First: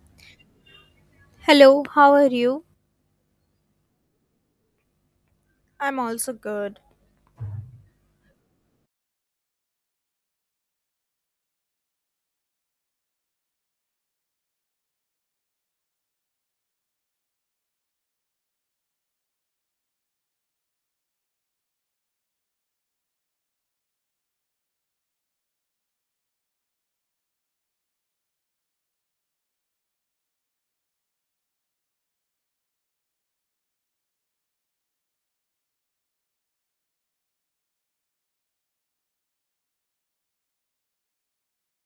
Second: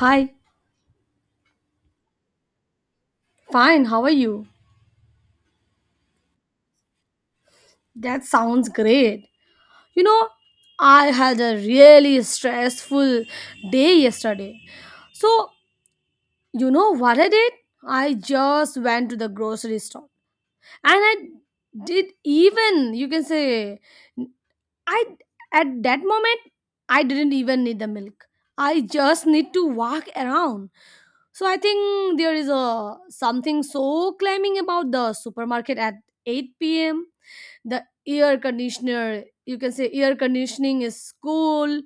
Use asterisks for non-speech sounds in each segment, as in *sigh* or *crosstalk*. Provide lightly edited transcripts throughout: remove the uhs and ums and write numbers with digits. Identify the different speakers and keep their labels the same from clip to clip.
Speaker 1: Hi,
Speaker 2: Hello, how are you?
Speaker 1: fine, how are you?
Speaker 2: I'm also good.
Speaker 1: That sounds great. You know, I had a really stressful day yesterday. So, you know what I did? I just went to the grocery store and I did even, you can say, I at that moment I didn't even need the milk. I just need to walk around. So I think there is a something so claiming about the supermarket at 8 p.m. The air conditioner, you can say, air conditioning is cool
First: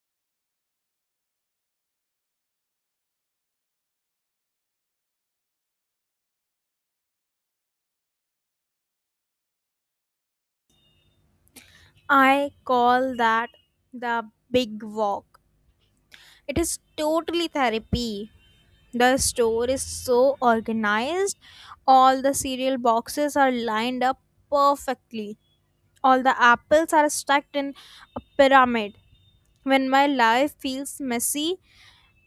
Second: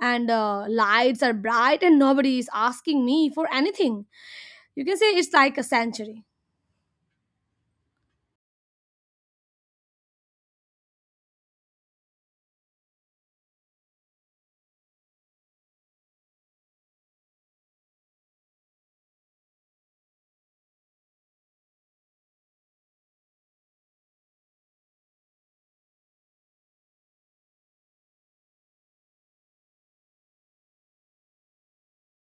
Speaker 1: and lights are bright and nobody is asking me for anything. You can say it's like a sanctuary.
Speaker 2: I call that the big walk. It is totally therapy. The store is so organized. All the cereal boxes are lined up perfectly. All the apples are stacked in a pyramid. When my life feels messy,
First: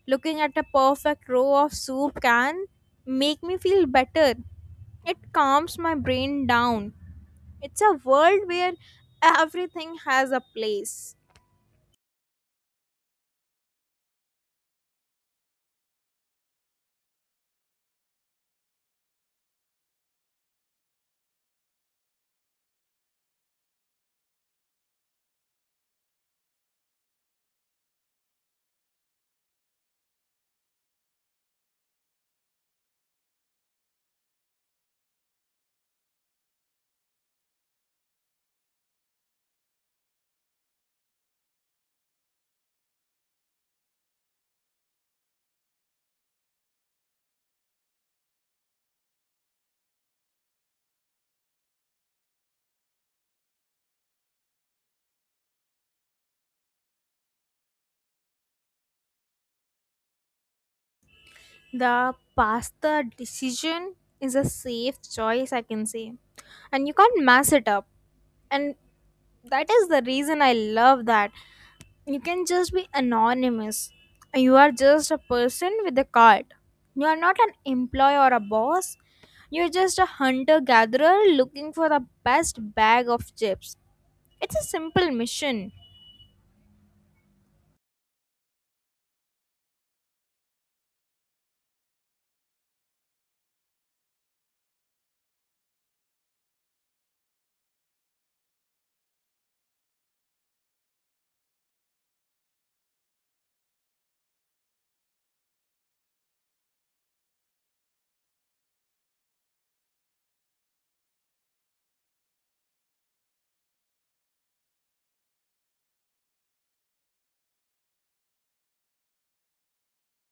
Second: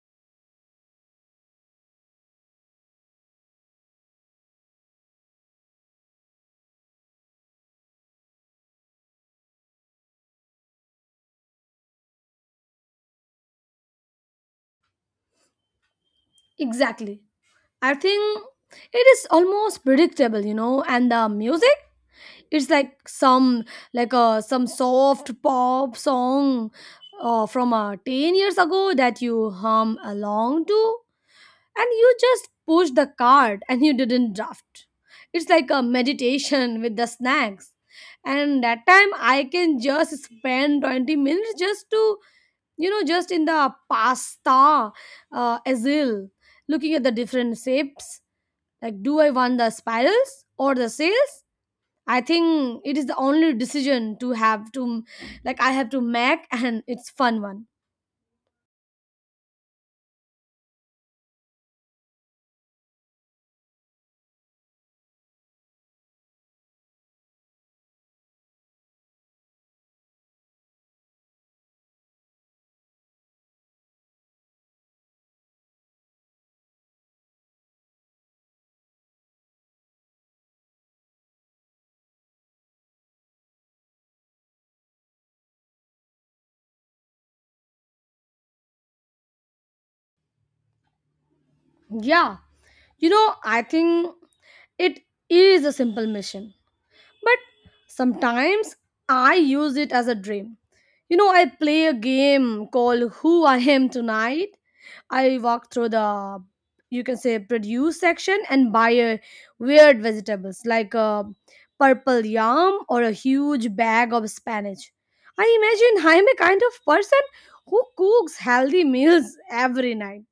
Speaker 2: looking at a perfect row of soup can make me feel better. It calms my brain down. It's a world where everything has a place.
Speaker 1: Exactly. I think it is almost predictable, you know, and the music, it's like some soft pop song from 10 years ago that you hum along to, and you just push the card and you didn't draft, it's like a meditation *laughs* with the snacks. And that time I can just spend 20 minutes just to, you know, just in the pasta aisle, looking at the different shapes, like, do I want the spirals or the sails? I think it is the only decision to have to, like, I have to make. *laughs* And it's fun one.
Speaker 2: The pasta decision is a safe choice, I can say. And you can't mess it up. And that is the reason I love that. You can just be anonymous. You are just a person with a card. You are not an employee or a boss. You're just a hunter gatherer looking for the best bag of chips. It's a simple mission.
Speaker 1: Yeah. You know, I think it is a simple mission, but sometimes I use it as a dream. You know, I play a game called Who I Am Tonight. I walk through the, you can say, produce section and buy a weird vegetables like a purple yam or a huge bag of spinach. I imagine I'm a kind of person who cooks healthy meals *laughs* every night,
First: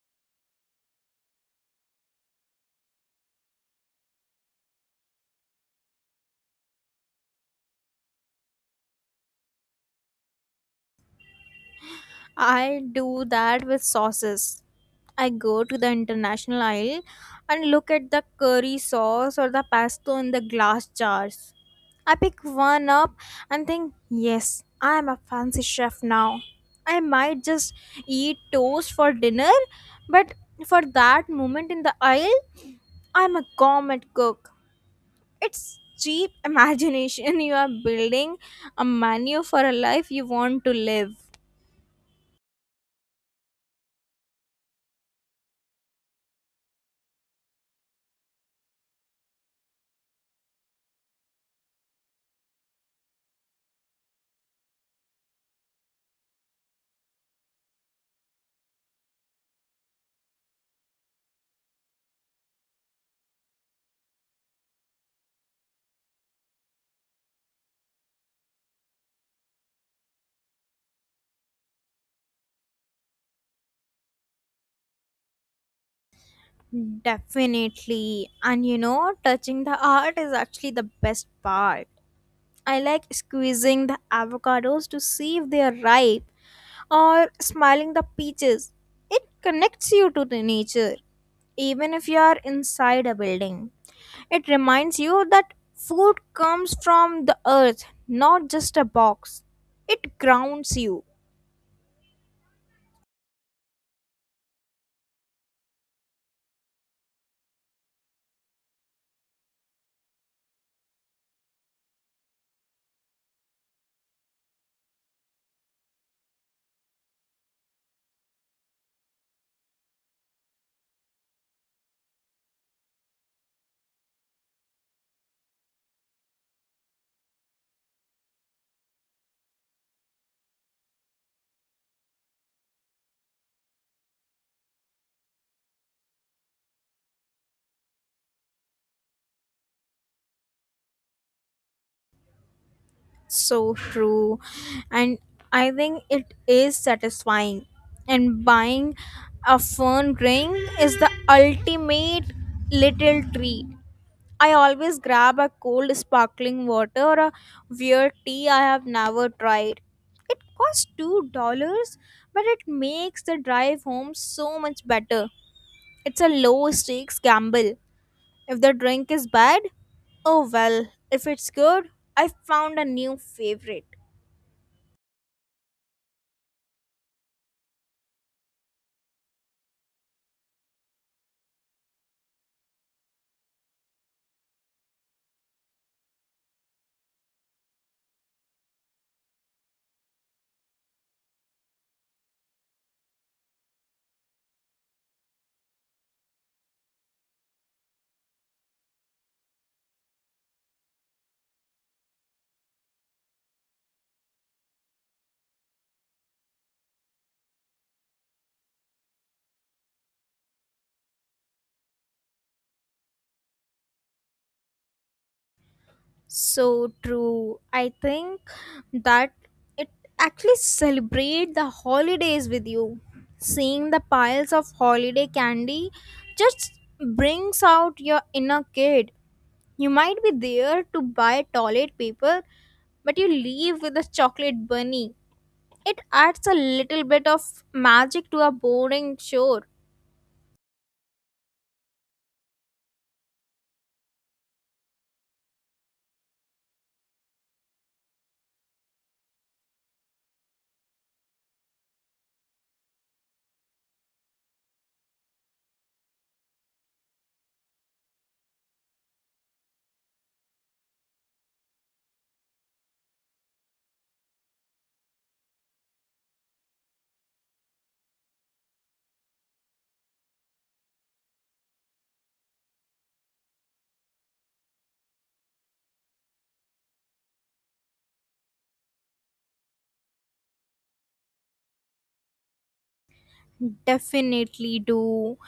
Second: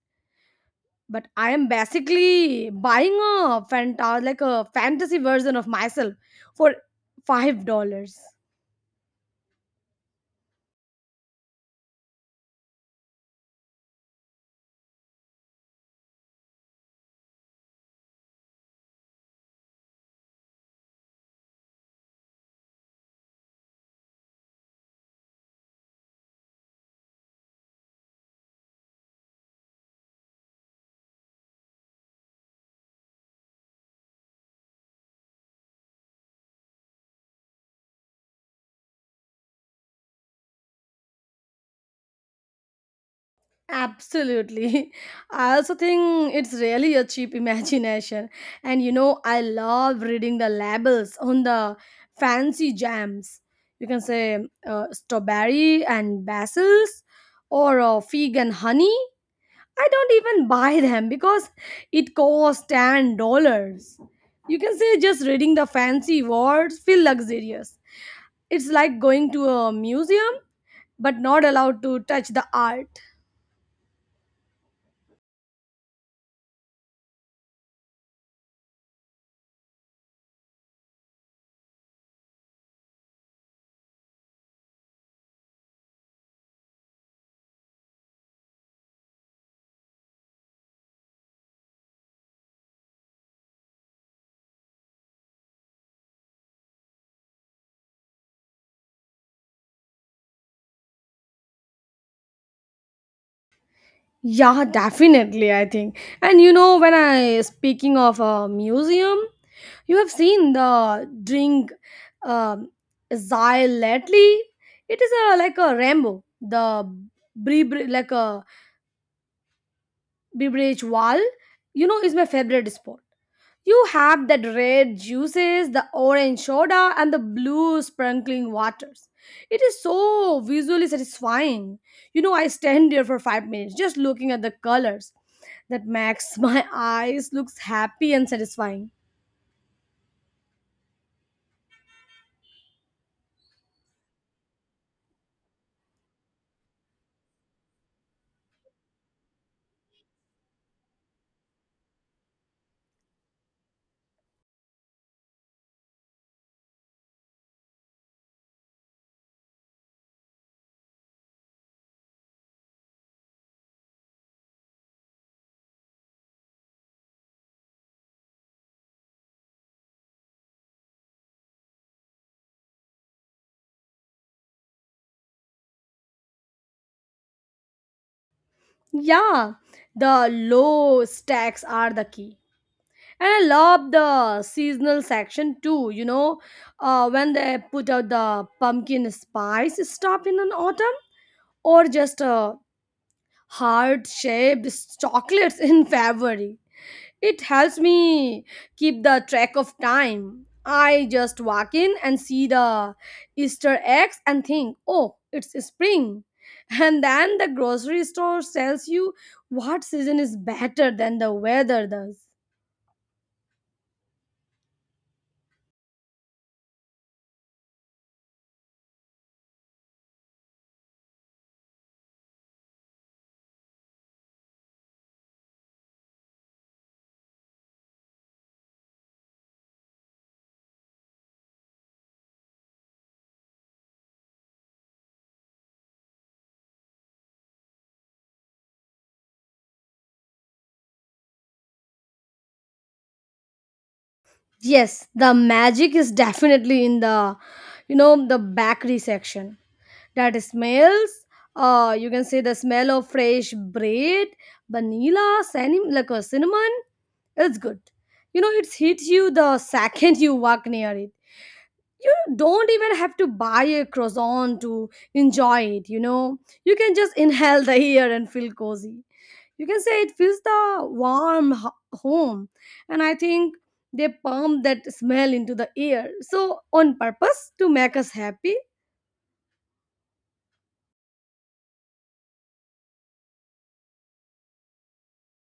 Speaker 1: but I am basically buying a like a fantasy version of myself for $5.
Speaker 2: I do that with sauces. I go to the international aisle and look at the curry sauce or the pesto in the glass jars. I pick one up and think, yes, I am a fancy chef now. I might just eat toast for dinner, but for that moment in the aisle, I'm a gourmet cook. It's cheap imagination. *laughs* You are building a menu for a life you want to live.
Speaker 1: Absolutely. *laughs* I also think it's really a cheap imagination. And you know, I love reading the labels on the fancy jams. You can say strawberry and basils or fig and honey. I don't even buy them because it costs $10. You can say just reading the fancy words feel luxurious. It's like going to a museum but not allowed to touch the art.
Speaker 2: Definitely. And you know, touching the art is actually the best part. I like squeezing the avocados to see if they are ripe or smiling the peaches. It connects you to the nature, even if you are inside a building. It reminds you that food comes from the earth, not just a box. It grounds you.
Speaker 1: Yeah, definitely, I think. And you know, when I speaking of a museum, you have seen the drink um Zyle lately. It is a like a Rambo, the beverage, like a beverage wall. You know, is my favorite spot. You have that red juices, the orange soda, and the blue sprinkling waters. It is so visually satisfying. You know, I stand there for 5 minutes just looking at the colors. That makes *laughs* my eyes looks happy and satisfying.
Speaker 2: So true. And I think it is satisfying. And buying a fern ring is the ultimate little treat. I always grab a cold sparkling water or a weird tea I have never tried. It costs $2, but it makes the drive home so much better. It's a low stakes gamble. If the drink is bad, oh well. If it's good, I found a new favorite.
Speaker 1: Yeah, the low stacks are the key. And I love the seasonal section too, you know, when they put out the pumpkin spice stuff in an autumn or just a heart shaped chocolates in *laughs* February. It helps me keep the track of time. I just walk in and see the Easter eggs and think, oh, it's spring. *laughs* And then the grocery store tells you what season is better than the weather does.
Speaker 2: So true. I think that it actually celebrate the holidays with you. Seeing the piles of holiday candy just brings out your inner kid. You might be there to buy toilet paper, but you leave with a chocolate bunny. It adds a little bit of magic to a boring chore.
Speaker 1: Yes, the magic is definitely in the, you know, the bakery section. That smells, you can say, the smell of fresh bread, vanilla cinnamon, like a cinnamon, is good. You know, it hits you the *laughs* second you walk near it. You don't even have to buy a croissant to enjoy it, you know. You can just inhale the air and feel cozy. You can say it feels the warm ho- home. And I think they pump that smell into the air so on purpose to make us happy.
Speaker 2: Definitely do.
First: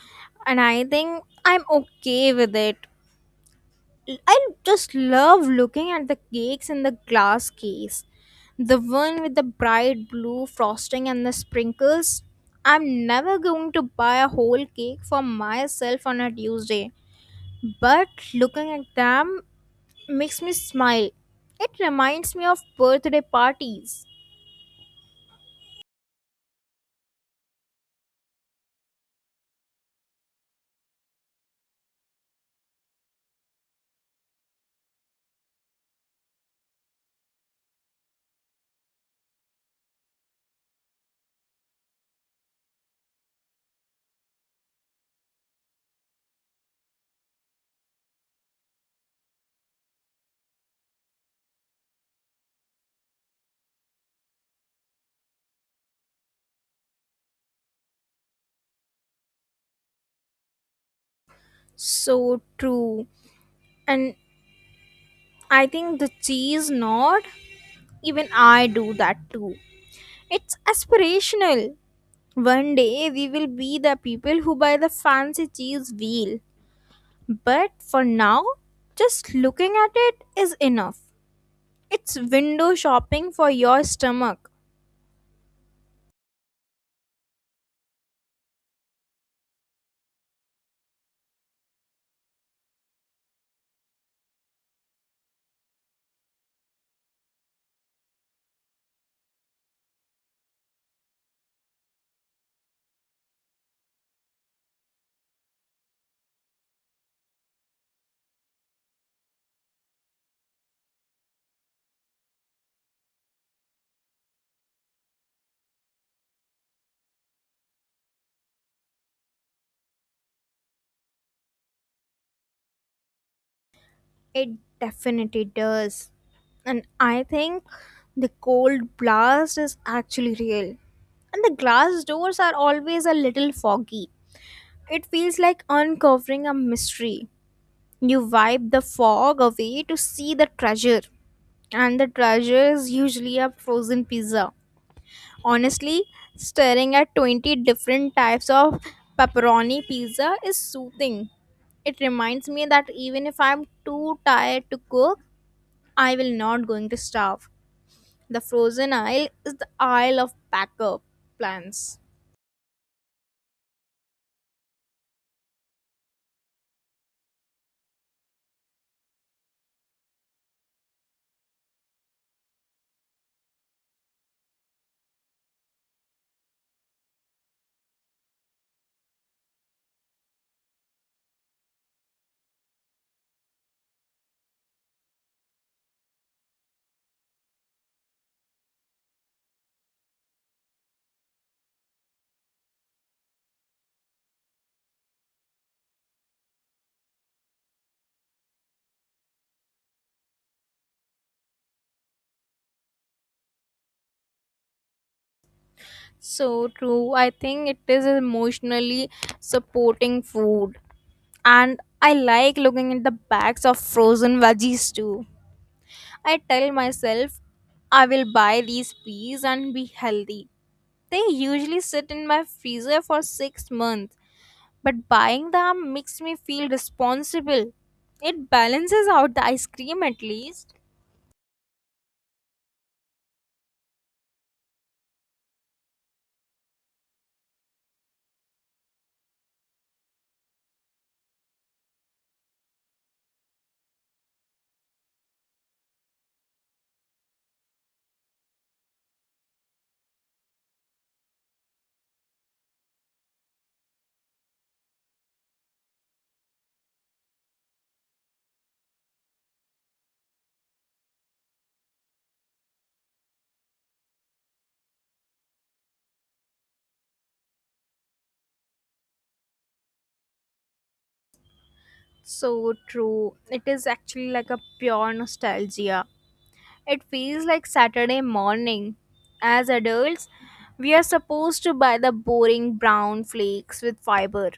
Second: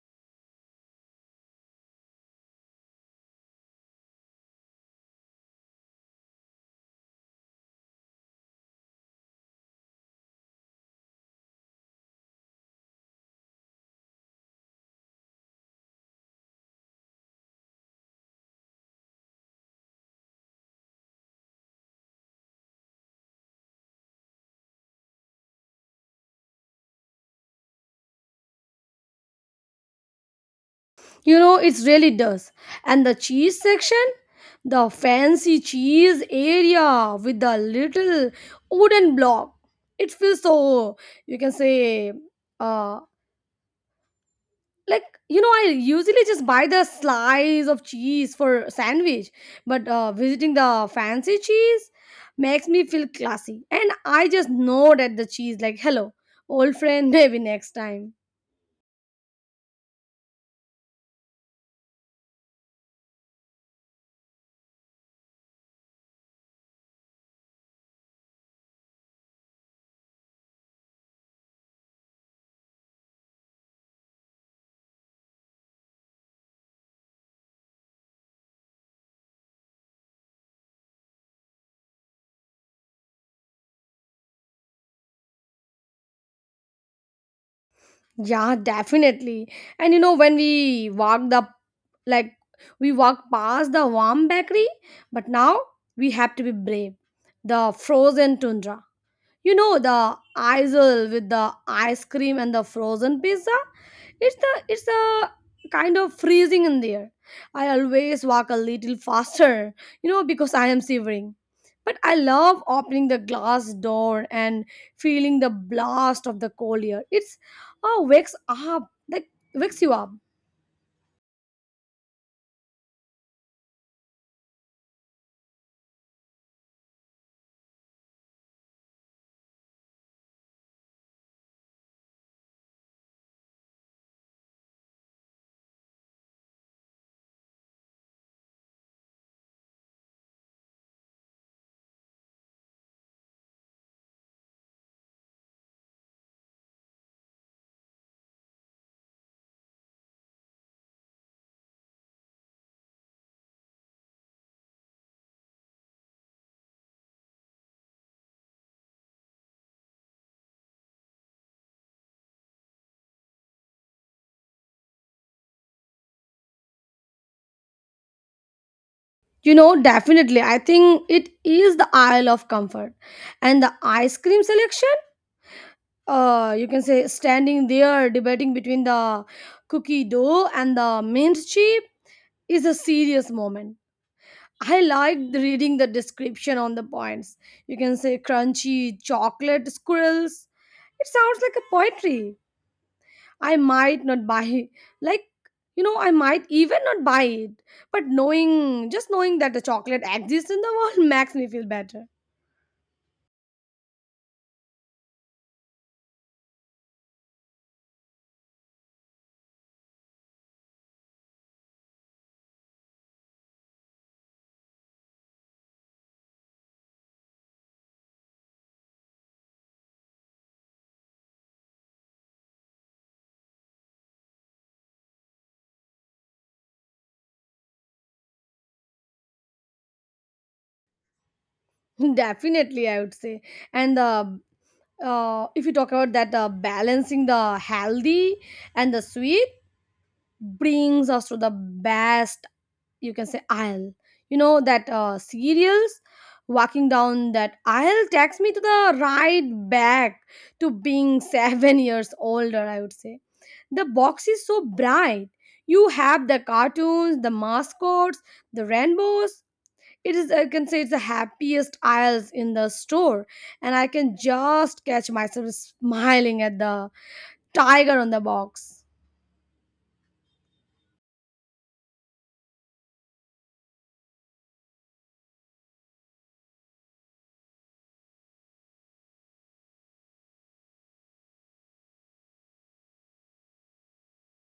Speaker 2: And I think I'm okay with it. I just love looking at the cakes in the glass case. The one with the bright blue frosting and the sprinkles. I'm never going to buy a whole cake for myself on a Tuesday, but looking at them makes me smile. It reminds me of birthday parties.
Speaker 1: You know, it really does. And the cheese section, the fancy cheese area with the little wooden block. It feels so, you can say, uh, like, you know, I usually just buy the slice of cheese for sandwich, but visiting the fancy cheese makes me feel classy. And I just nod at the cheese, like, hello, old friend, *laughs* maybe next time.
Speaker 2: So true. And I think the cheese nod, even I do that too. It's aspirational. One day we will be the people who buy the fancy cheese wheel. But for now, just looking at it is enough. It's window shopping for your stomach.
Speaker 1: Yeah, definitely. And you know, when we walked the, like, we walked past the warm bakery, but now we have to be brave. The frozen tundra. You know the aisle with the ice cream and the frozen pizza? It's a kind of freezing in there. I always walk a little faster, you know, because I am shivering. But I love opening the glass door and feeling the blast of the cold air. It's, oh, wakes you up.
Speaker 2: It definitely does. And I think the cold blast is actually real. And the glass doors are always a little foggy. It feels like uncovering a mystery. You wipe the fog away to see the treasure, and the treasure is usually a frozen pizza. Honestly, staring at 20 different types of pepperoni pizza is soothing. It reminds me that even if I'm too tired to cook, I will not going to starve. The frozen aisle is the aisle of backup plans.
Speaker 1: You know, definitely. I think it is the aisle of Comfort. And the ice cream selection? Uh, you can say, standing there debating between the cookie dough and the mint chip is a serious moment. I liked reading the description on the points. You can say crunchy chocolate squirrels. It sounds like a poetry. I might not buy, like, you know, I might even not buy it, but knowing, just knowing that the chocolate exists in the world *laughs* makes me feel better.
Speaker 2: So true. I think it is emotionally supporting food. And I like looking at the bags of frozen veggies too. I tell myself I will buy these peas and be healthy. They usually sit in my freezer for 6 months, but buying them makes me feel responsible. It balances out the ice cream at least.
Speaker 1: *laughs* Definitely, I would say. And the if you talk about that balancing the healthy and the sweet brings us to the best, you can say, aisle, you know, that cereals. Walking down that aisle takes me to the right back to being *laughs* 7 years older, I would say. The box is so bright. You have the cartoons, the mascots, the rainbows. It is, I can say, it's the happiest aisles in the store, and I can just catch myself smiling at the tiger on the box.
Speaker 2: So true. It is actually like a pure nostalgia. It feels like Saturday morning. As adults, we are supposed to buy the boring brown flakes with fiber.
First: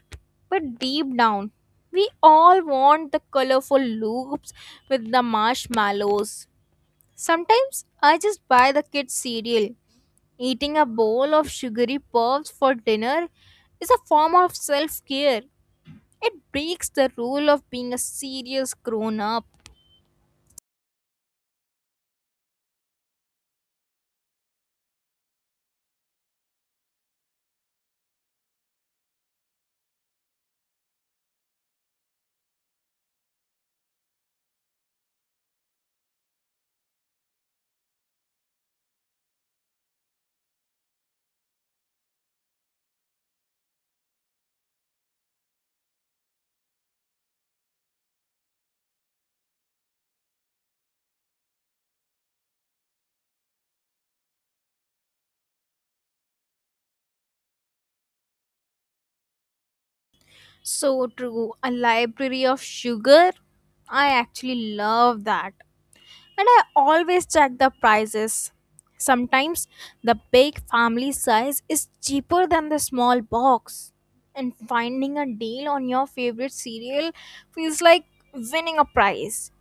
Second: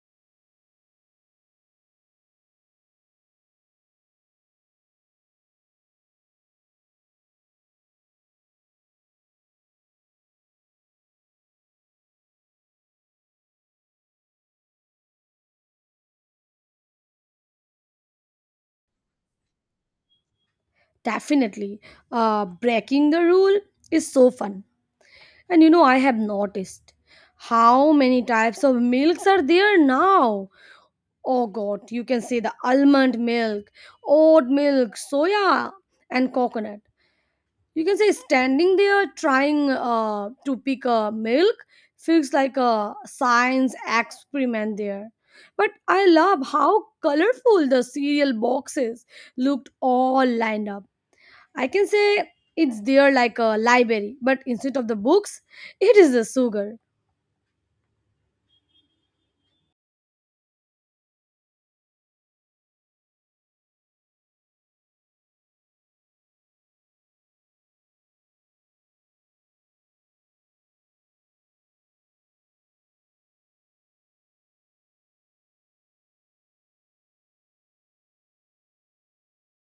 Speaker 2: But deep down, we all want the colorful loops with the marshmallows. Sometimes I just buy the kids' cereal. Eating a bowl of sugary puffs for dinner is a form of self care. It breaks the rule of being a serious grown up.
Speaker 1: Definitely. Breaking the rule is so fun. And you know, I have noticed how many types of milks are there now. Oh god, you can see the almond milk, oat milk, soya, and coconut. You can say standing there trying to pick a milk feels like a science experiment there. But I love how colorful the cereal boxes looked all lined up. I can say it's there like a library, but instead of the books, it is the sugar.
Speaker 2: So true. A library of sugar? I actually love that. And I always check the prices. Sometimes the big family size is cheaper than the small box. And finding a deal on your favorite cereal feels like winning a prize.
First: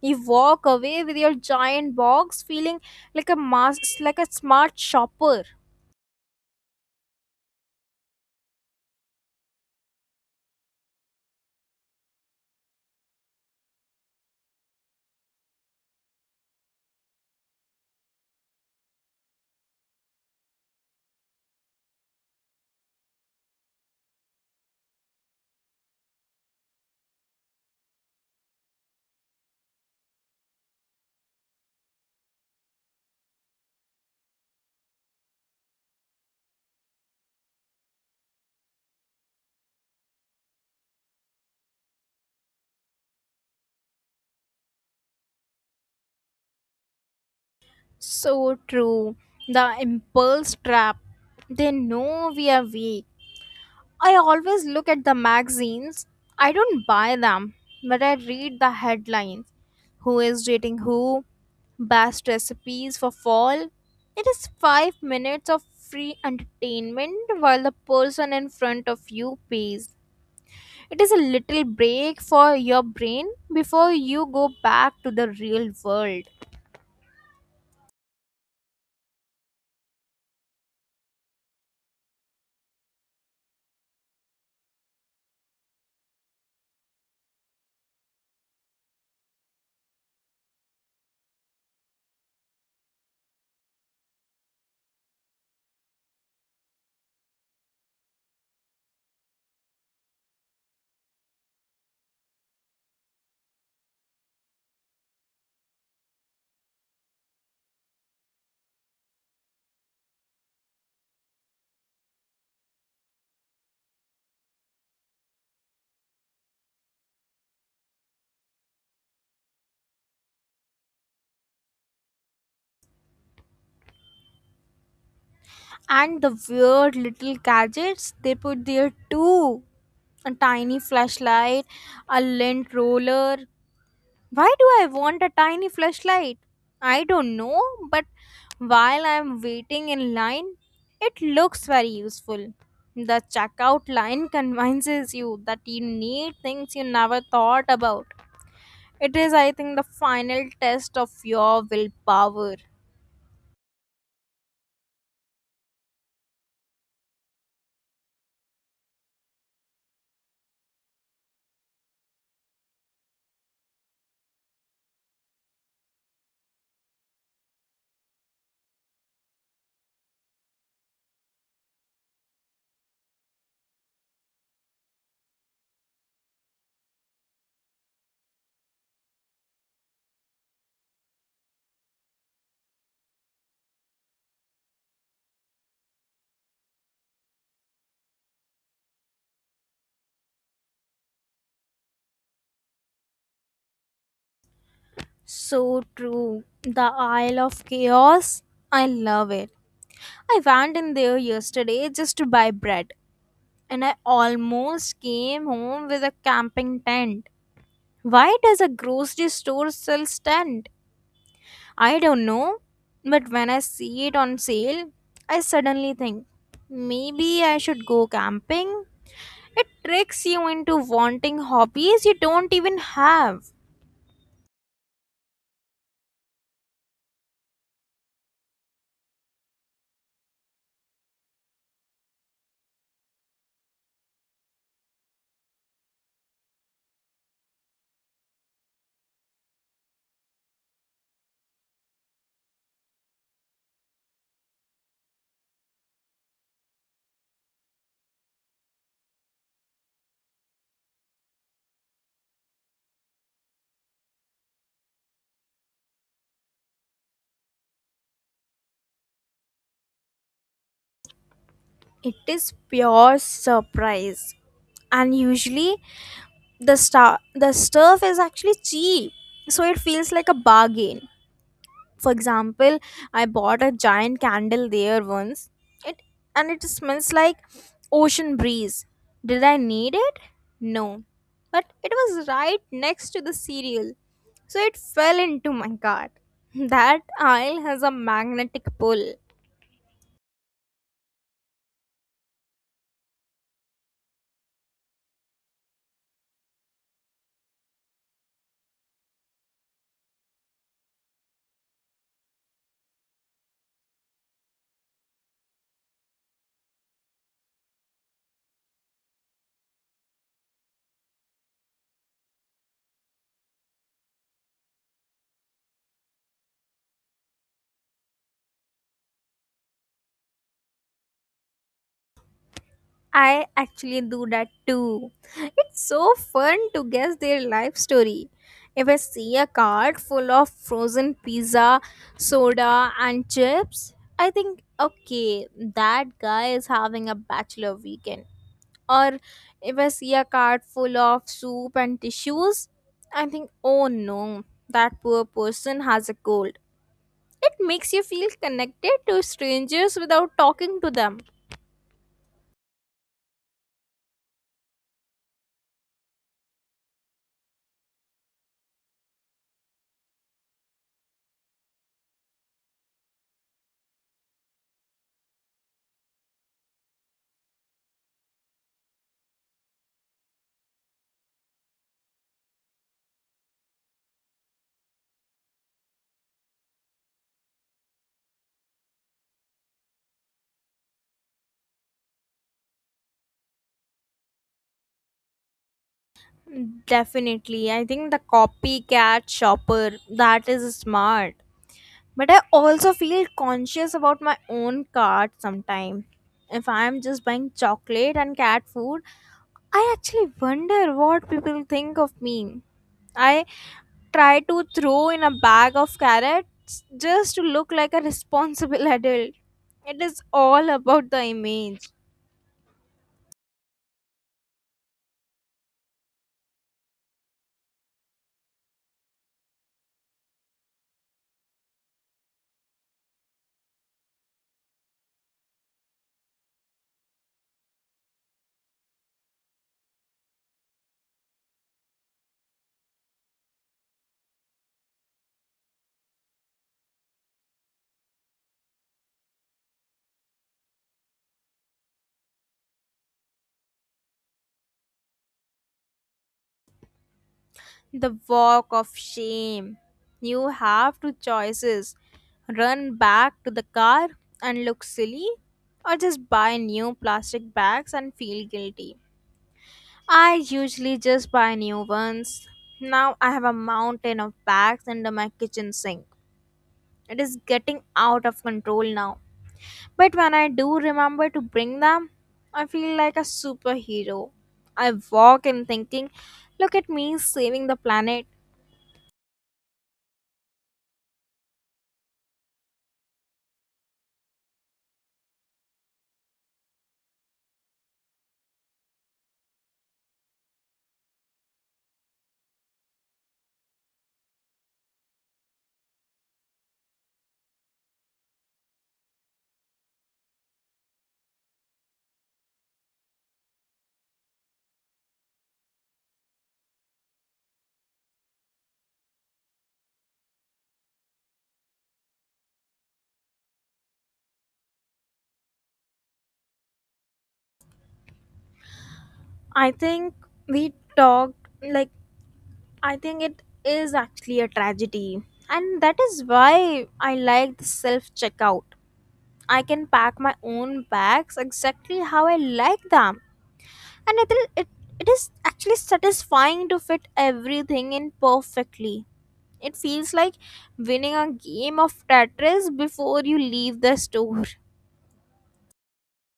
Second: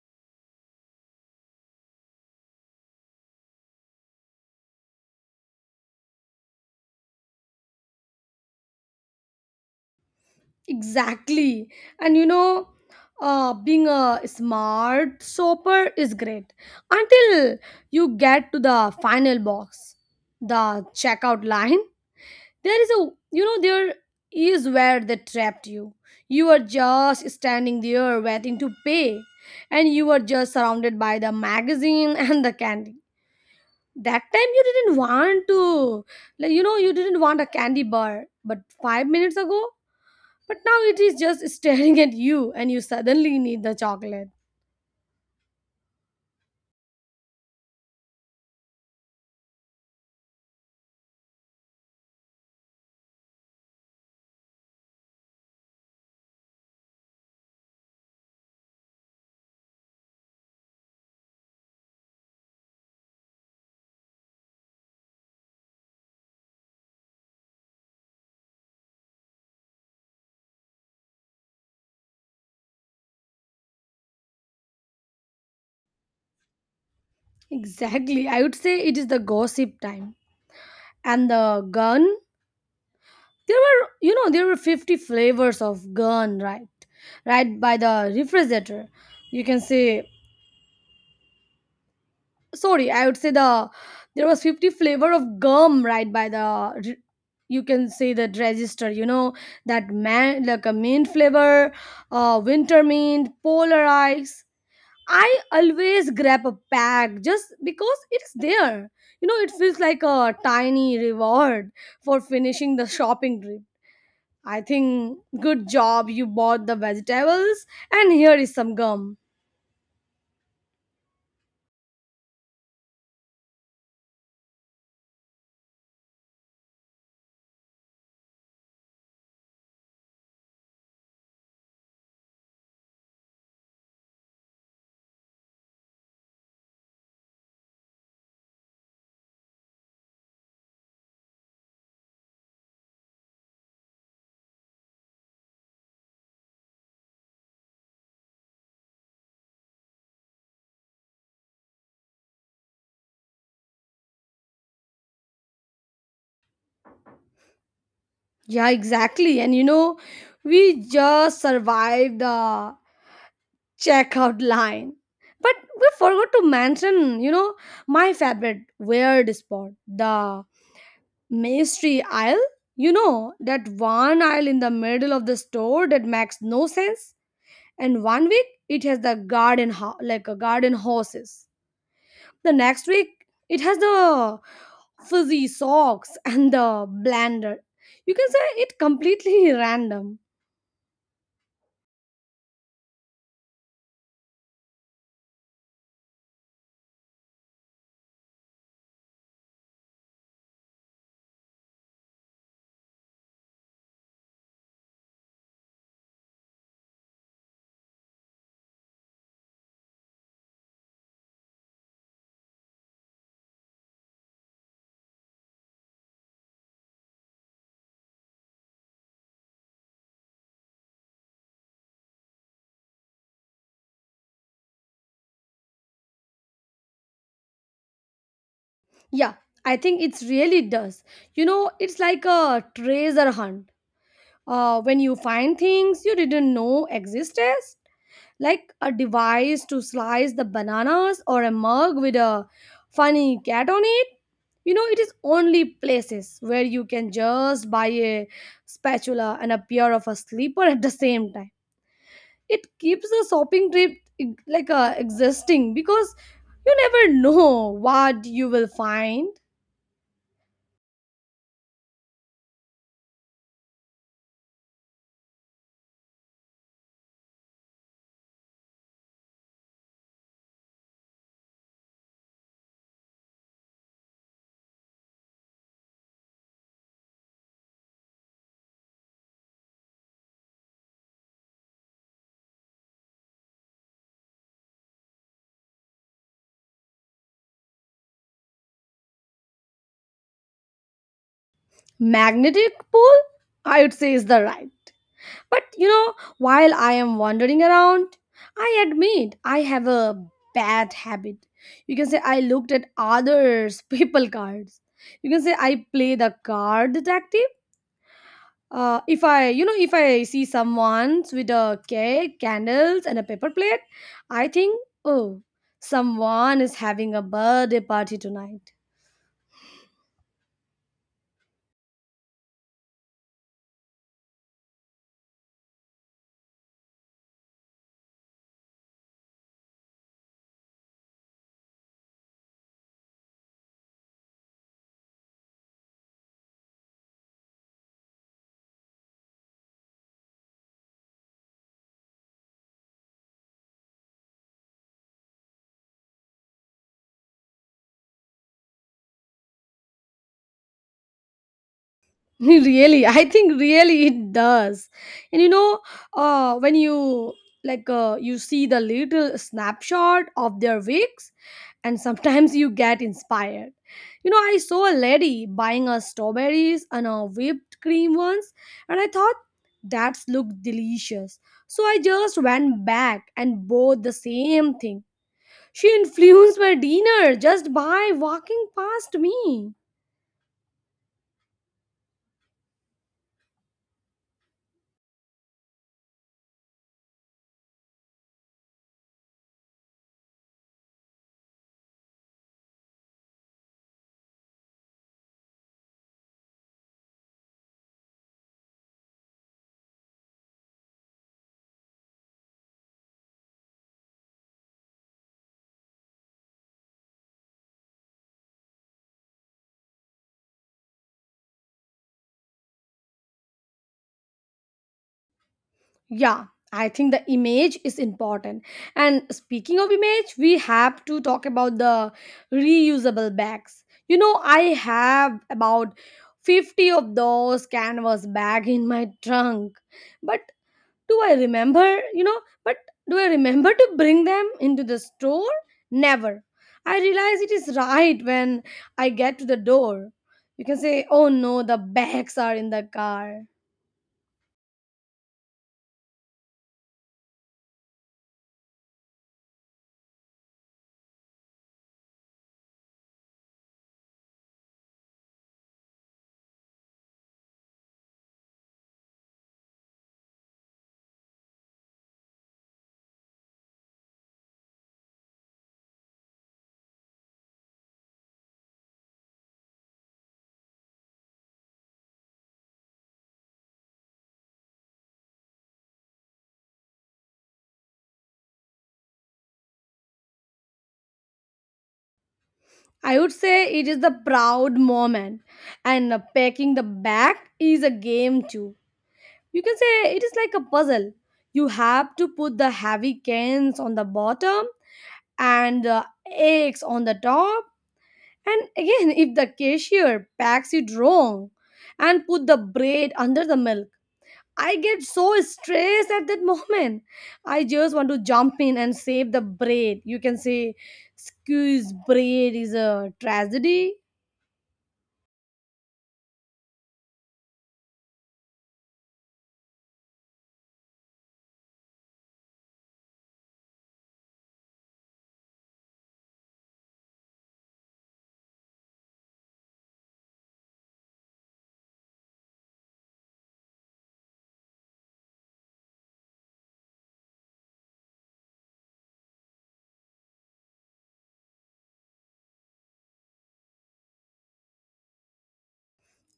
Speaker 2: You walk away with your giant box feeling like a smart shopper.
Speaker 1: Exactly. And you know, being a smart shopper is great until you get to the final box, the checkout line. There is where they trapped you. You are just standing there waiting to pay, and you are just surrounded by the magazine *laughs* and the candy. That time you didn't want to, like, you know, you didn't want a candy bar, but 5 minutes ago, but now it is just staring at you and you suddenly need the chocolate.
Speaker 2: So true. The impulse trap. They know we are weak. I always look at the magazines. I don't buy them, but I read the headlines. Who is dating who? Best recipes for fall. It is 5 minutes of free entertainment while the person in front of you pays. It is a little break for your brain before you go back to the real world.
Speaker 1: Exactly. I would say it is the gossip time. And the gun, there were, you know, there were 50 flavors of gun, right? Right by the refrigerator. You can say, sorry, I would say the, there was 50 flavor of gum right by the, you can say that register, you know, that man, like a mint flavor, winter mint, polar ice. I always grab a bag just because it's there. You know, it feels like a tiny reward for finishing the shopping trip. I think, good job, you bought the vegetables and here is some gum.
Speaker 2: And the weird little gadgets they put there too. A tiny flashlight, a lint roller. Why do I want a tiny flashlight? I don't know, but while I'm waiting in line, it looks very useful. The checkout line *laughs* convinces you that you need things you never thought about. It is, I think, the final test of your willpower.
Speaker 1: Yeah, exactly. And you know, we just survived the checkout line. But we forgot to mention, you know, my favorite weird spot, the Mystery aisle? You know, that one aisle in the middle of the store that makes no sense. And 1 week it has the like a garden horses. The next week it has the fuzzy socks and the blender. You can say it completely *laughs* random.
Speaker 2: So true. The Isle of Chaos. I love it. I went in there yesterday just to buy bread, and I almost came home with a camping tent. Why does a grocery store sell stand? I don't know, but when I see it on sale, I suddenly think maybe I should go camping. It tricks you into wanting hobbies you don't even have.
Speaker 1: Yeah, I think it's really does. You know, it's like a treasure hunt. When you find things you didn't know existed, like a device to slice the bananas or a mug with a funny cat on it. You know, it is only places where you can just buy a spatula and a pair of a slipper at the same time. It keeps the shopping trip existing because you never know what you will find.
Speaker 2: It is pure surprise. And usually the stuff is actually cheap, so it feels like a bargain. For example, I bought a giant candle there once. It it smells like ocean breeze. Did I need it? No. But it was right next to the cereal. So it fell into my cart. *laughs* That aisle has a magnetic pull.
Speaker 1: Magnetic pull, I would say, is the right. But you know, while I am wandering around, I admit I have a bad habit. You can say I looked at others' *laughs* people cards. You can say I play the card detective. If I, you know, if I see someone with a cake, candles, and a paper plate, I think, oh, someone is having a birthday party tonight.
Speaker 2: I actually do that too. It's so fun to guess their life story. If I see a cart full of frozen pizza, soda, and chips, I think, okay, that guy is having a bachelor weekend. Or if I see a cart full of soup and tissues, I think, oh no, that poor person has a cold. It makes you feel connected to strangers without talking to them.
Speaker 1: *laughs* Really, I think really it does. And you know, when you see the little snapshot of their wigs, and sometimes you get inspired. You know, I saw a lady buying a strawberries and a whipped cream once, and I thought that looked delicious. So I just went back and bought the same thing. She *laughs* influenced my dinner just by walking past me.
Speaker 2: Definitely. I think the copycat shopper that is smart. But I also feel conscious about my own cart sometimes. If I'm just buying chocolate and cat food, I actually wonder what people think of me. I try to throw in a bag of carrots just to look like a *laughs* responsible adult. It is all about the image.
Speaker 1: Yeah, I think the image is important. And speaking of image, we have to talk about the reusable bags. You know, I have about 50 of those canvas bag in my trunk. But do I remember, but do I remember to bring them into the store? Never. I realize it is right when I get to the door. You can say, oh no, the bags are in the car.
Speaker 2: The walk of shame. You have two choices: run back to the car and look silly, or just buy new plastic bags and feel guilty. I usually just buy new ones. Now I have a mountain of bags under my kitchen sink. It is getting out of control now. But when I do remember to bring them, I feel like a superhero. I walk in thinking, look at me saving the planet.
Speaker 1: I would say it is the proud moment, and packing the bag is a game too. You can say it is like a puzzle. You have to put the heavy cans on the bottom and the eggs on the top. And again, *laughs* if the cashier packs it wrong and put the bread under the milk, I get so stressed at that *laughs* moment. I just want to jump in and save the bread. You can say, "Squeeze bread is a tragedy."
Speaker 2: I think we talked like I think it is actually a tragedy. And that is why I like the self checkout. I can pack my own bags exactly how I like them. And it is actually satisfying to fit everything in perfectly. It feels like winning a game of Tetris before you leave the store.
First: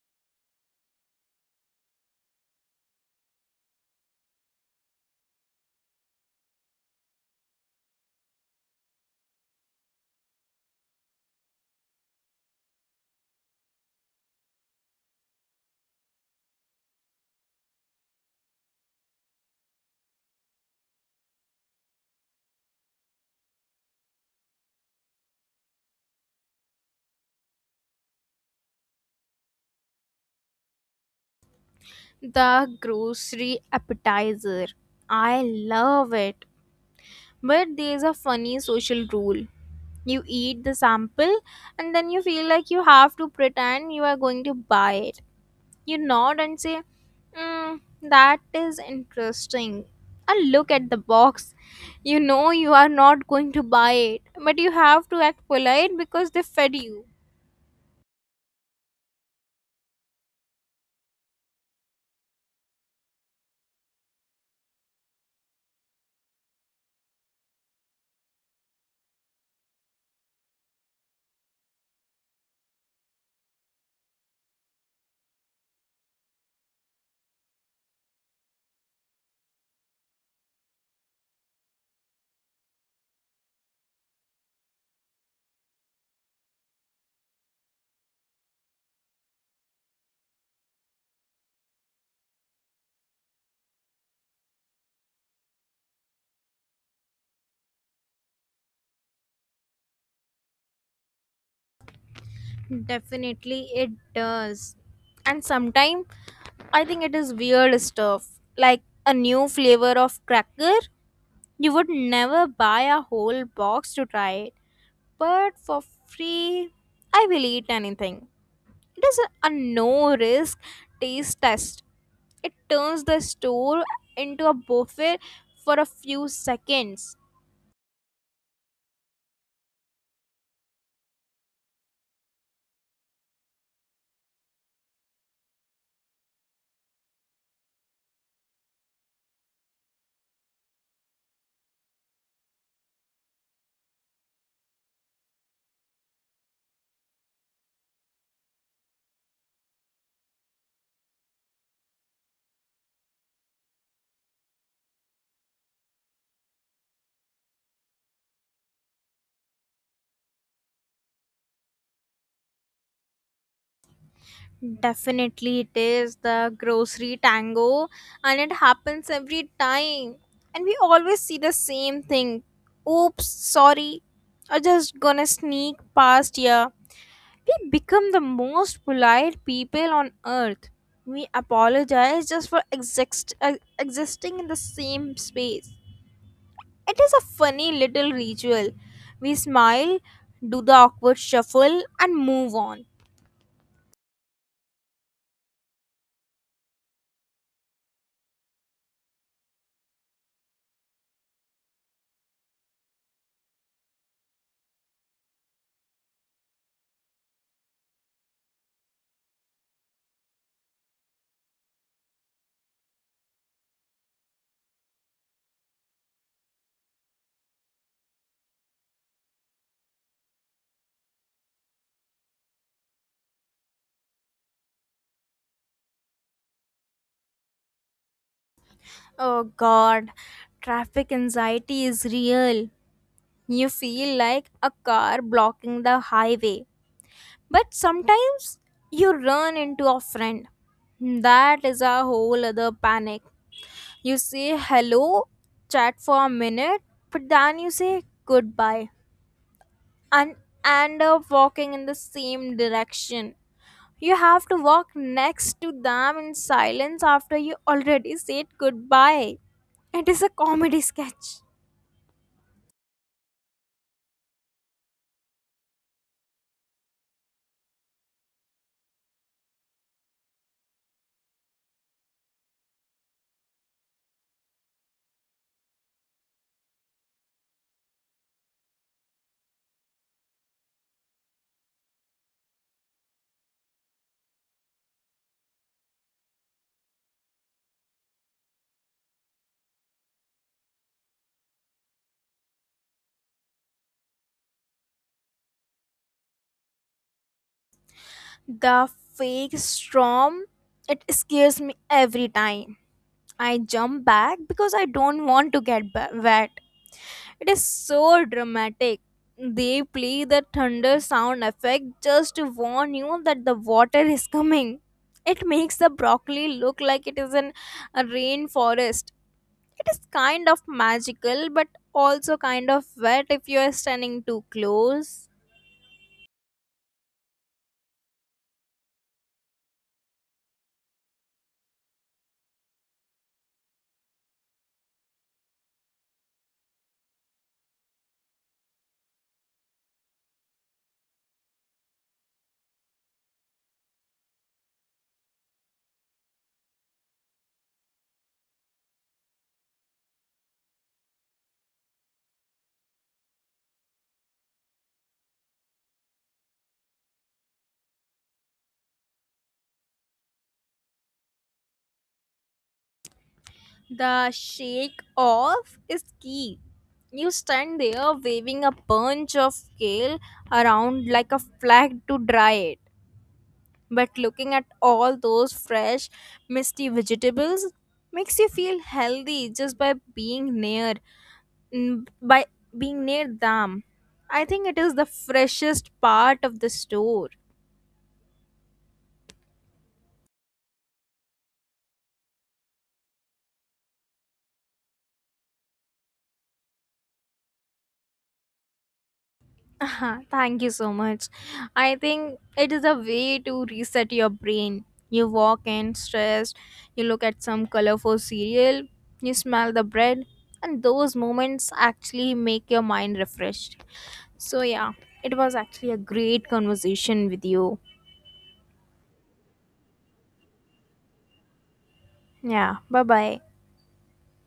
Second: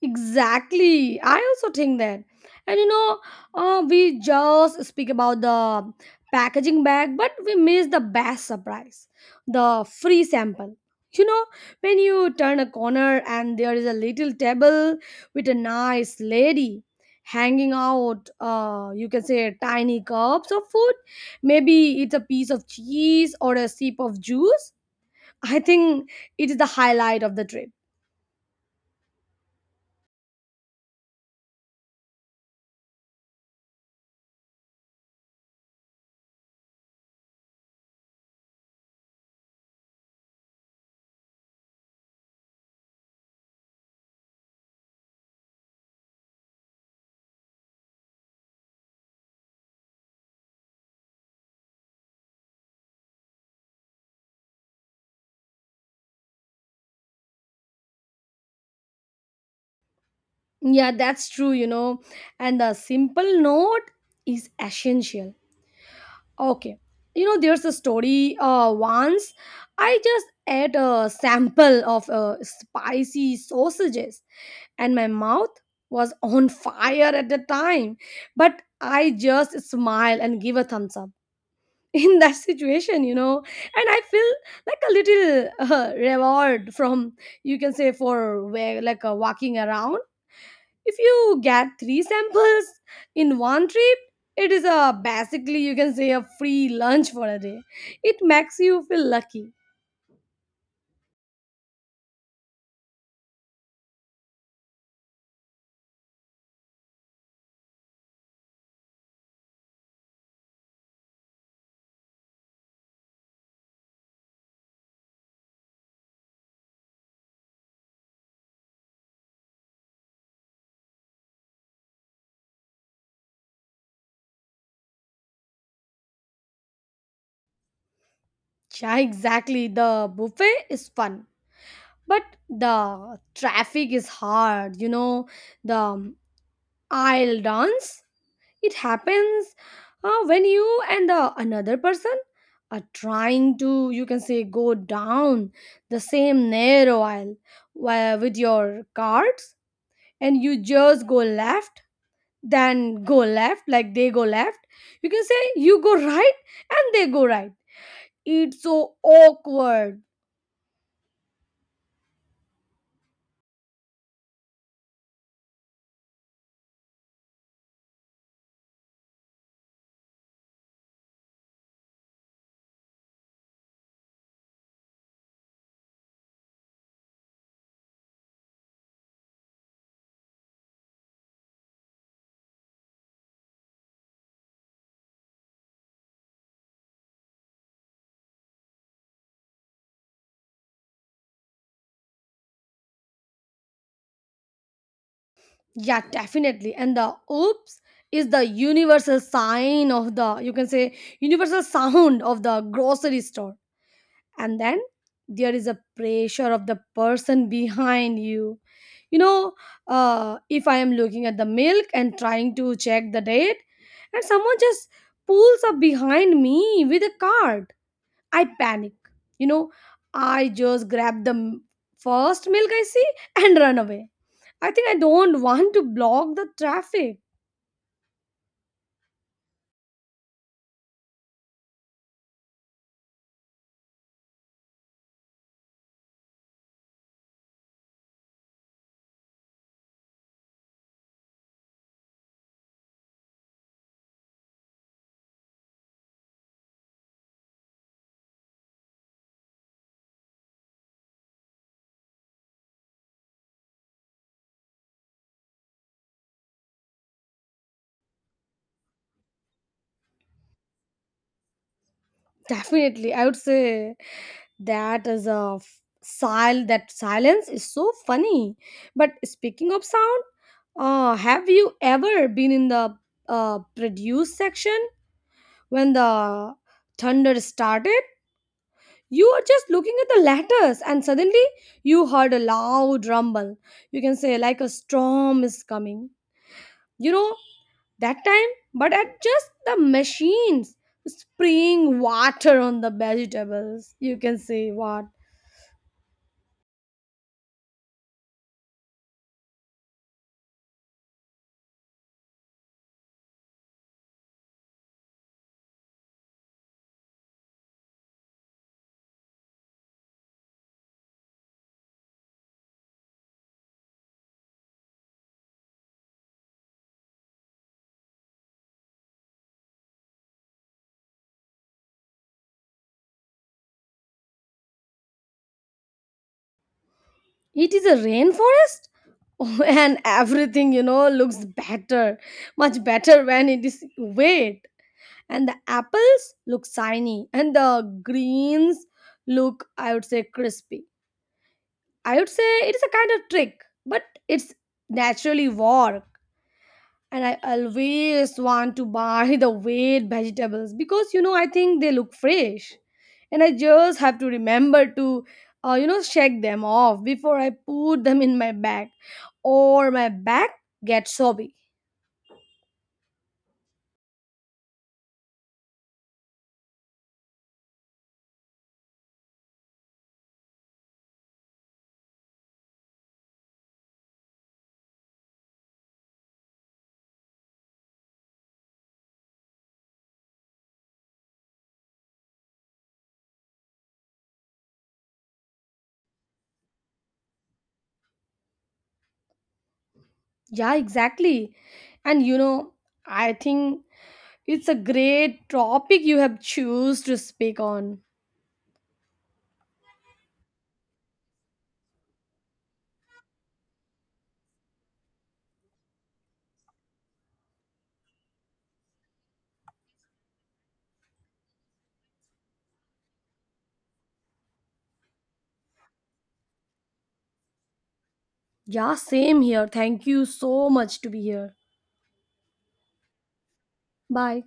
Speaker 1: Exactly. I also think that. And we just speak about the packaging bag, but we miss the best surprise the free sample. You know, when you turn a corner and there is a little table with a nice lady hanging out, you can say tiny cups of food. Maybe it's a piece of cheese or a sip of juice. I think it is the highlight of the trip.
Speaker 2: The grocery appetizer. I love it. But there's a funny social rule. You eat the sample and then you feel like you have to pretend you are going to buy it. You nod and say, mm, that is interesting. And look at the box. You know you are not going to buy it, but you have to act polite because they fed you.
Speaker 1: Yeah, that's true, And the simple note is essential. Okay. There's a story once I just ate a sample of spicy sausages and my mouth was on fire at the time. But I just smile and give a thumbs up *laughs* in that situation. And I feel like a little *laughs* reward from, you can say, for like walking around. If you get 3 samples in one trip, it is a basically you can say a free lunch for a day. It makes you feel lucky.
Speaker 2: Definitely it does. And sometimes I think it is weird stuff like a new flavor of cracker. You would never buy a whole box to try it, but for free, I will eat anything. It is a no risk taste test. It turns the store into a buffet for a few seconds.
Speaker 1: Yeah, exactly, the buffet is fun, but the traffic is hard, you know the aisle dance it happens, when you and the another person are trying to, you can say, go down the same narrow aisle while with your cards, and you just go left, then go left like they go left, you can say you go right and they go right. It's so awkward.
Speaker 2: Definitely, it is the grocery tango, and it happens every time. And we always see the same thing. Oops, sorry. I just gonna sneak past here. We become the most polite people on earth. We apologize just for existing in the same space. It is a funny little ritual. We smile, do the awkward shuffle, and move on.
Speaker 1: Yeah, definitely, and the oops is the universal sign of the, you can say, universal sound of the grocery store. And then there is a pressure of the person behind you you know If I am looking at the milk and trying to check the date, and someone just pulls up behind me with a cart, I panic. You know, I just grab the first milk I see and run away. I think I don't want to block the traffic.
Speaker 2: Oh god, traffic anxiety is real. You feel like a car blocking the highway. But sometimes you run into a friend. That is a whole other panic. You say hello, chat for a minute, but then you say goodbye and end up walking in the same direction. You have to walk next to them in silence after you already said goodbye. It is a comedy sketch.
Speaker 1: *laughs* Definitely, I would say that is a f- sil that silence is so funny. But speaking of sound, have you ever been in the produce section when the thunder started? You are just looking at the letters, and suddenly you heard a loud rumble. You can say, like a storm is coming. You know, that time, but at just the machines spraying water on the vegetables. You can say, what?
Speaker 2: The fake storm, it scares me every time. I jump back because I don't want to get wet. It is so dramatic. They play the thunder sound effect just to warn you that the water is coming. It makes the broccoli look like it is in a rainforest. It is kind of magical but also kind of wet if you are standing too close.
Speaker 1: It is a rainforest? *laughs* And everything, looks better, much better when it is wet, and the apples look shiny and the greens look, I would say, crispy. I would say it's a kind of trick, but it's naturally work. And I always want to buy *laughs* the weighed vegetables because I think they look fresh, and I just have to remember to, shake them off before I put them in my bag, or my bag gets soggy.
Speaker 2: The shake off is key. You stand there waving a bunch of kale around like a flag to dry it. But looking at all those fresh, misty vegetables makes you feel healthy just by mm, by being near them. I think it is the freshest part of the store.
Speaker 1: Yeah, exactly. And I think it's a great topic you have choose to speak on.
Speaker 2: Uh-huh, thank you so much. I think it is a way to reset your brain. You walk in stressed, you look at some colorful cereal, you smell the bread, and those moments actually make your mind refreshed. So, yeah, it was actually a great conversation with you.
Speaker 1: Yeah, same here. Thank you so much to be here.
Speaker 2: Yeah, bye bye.
Speaker 1: Bye.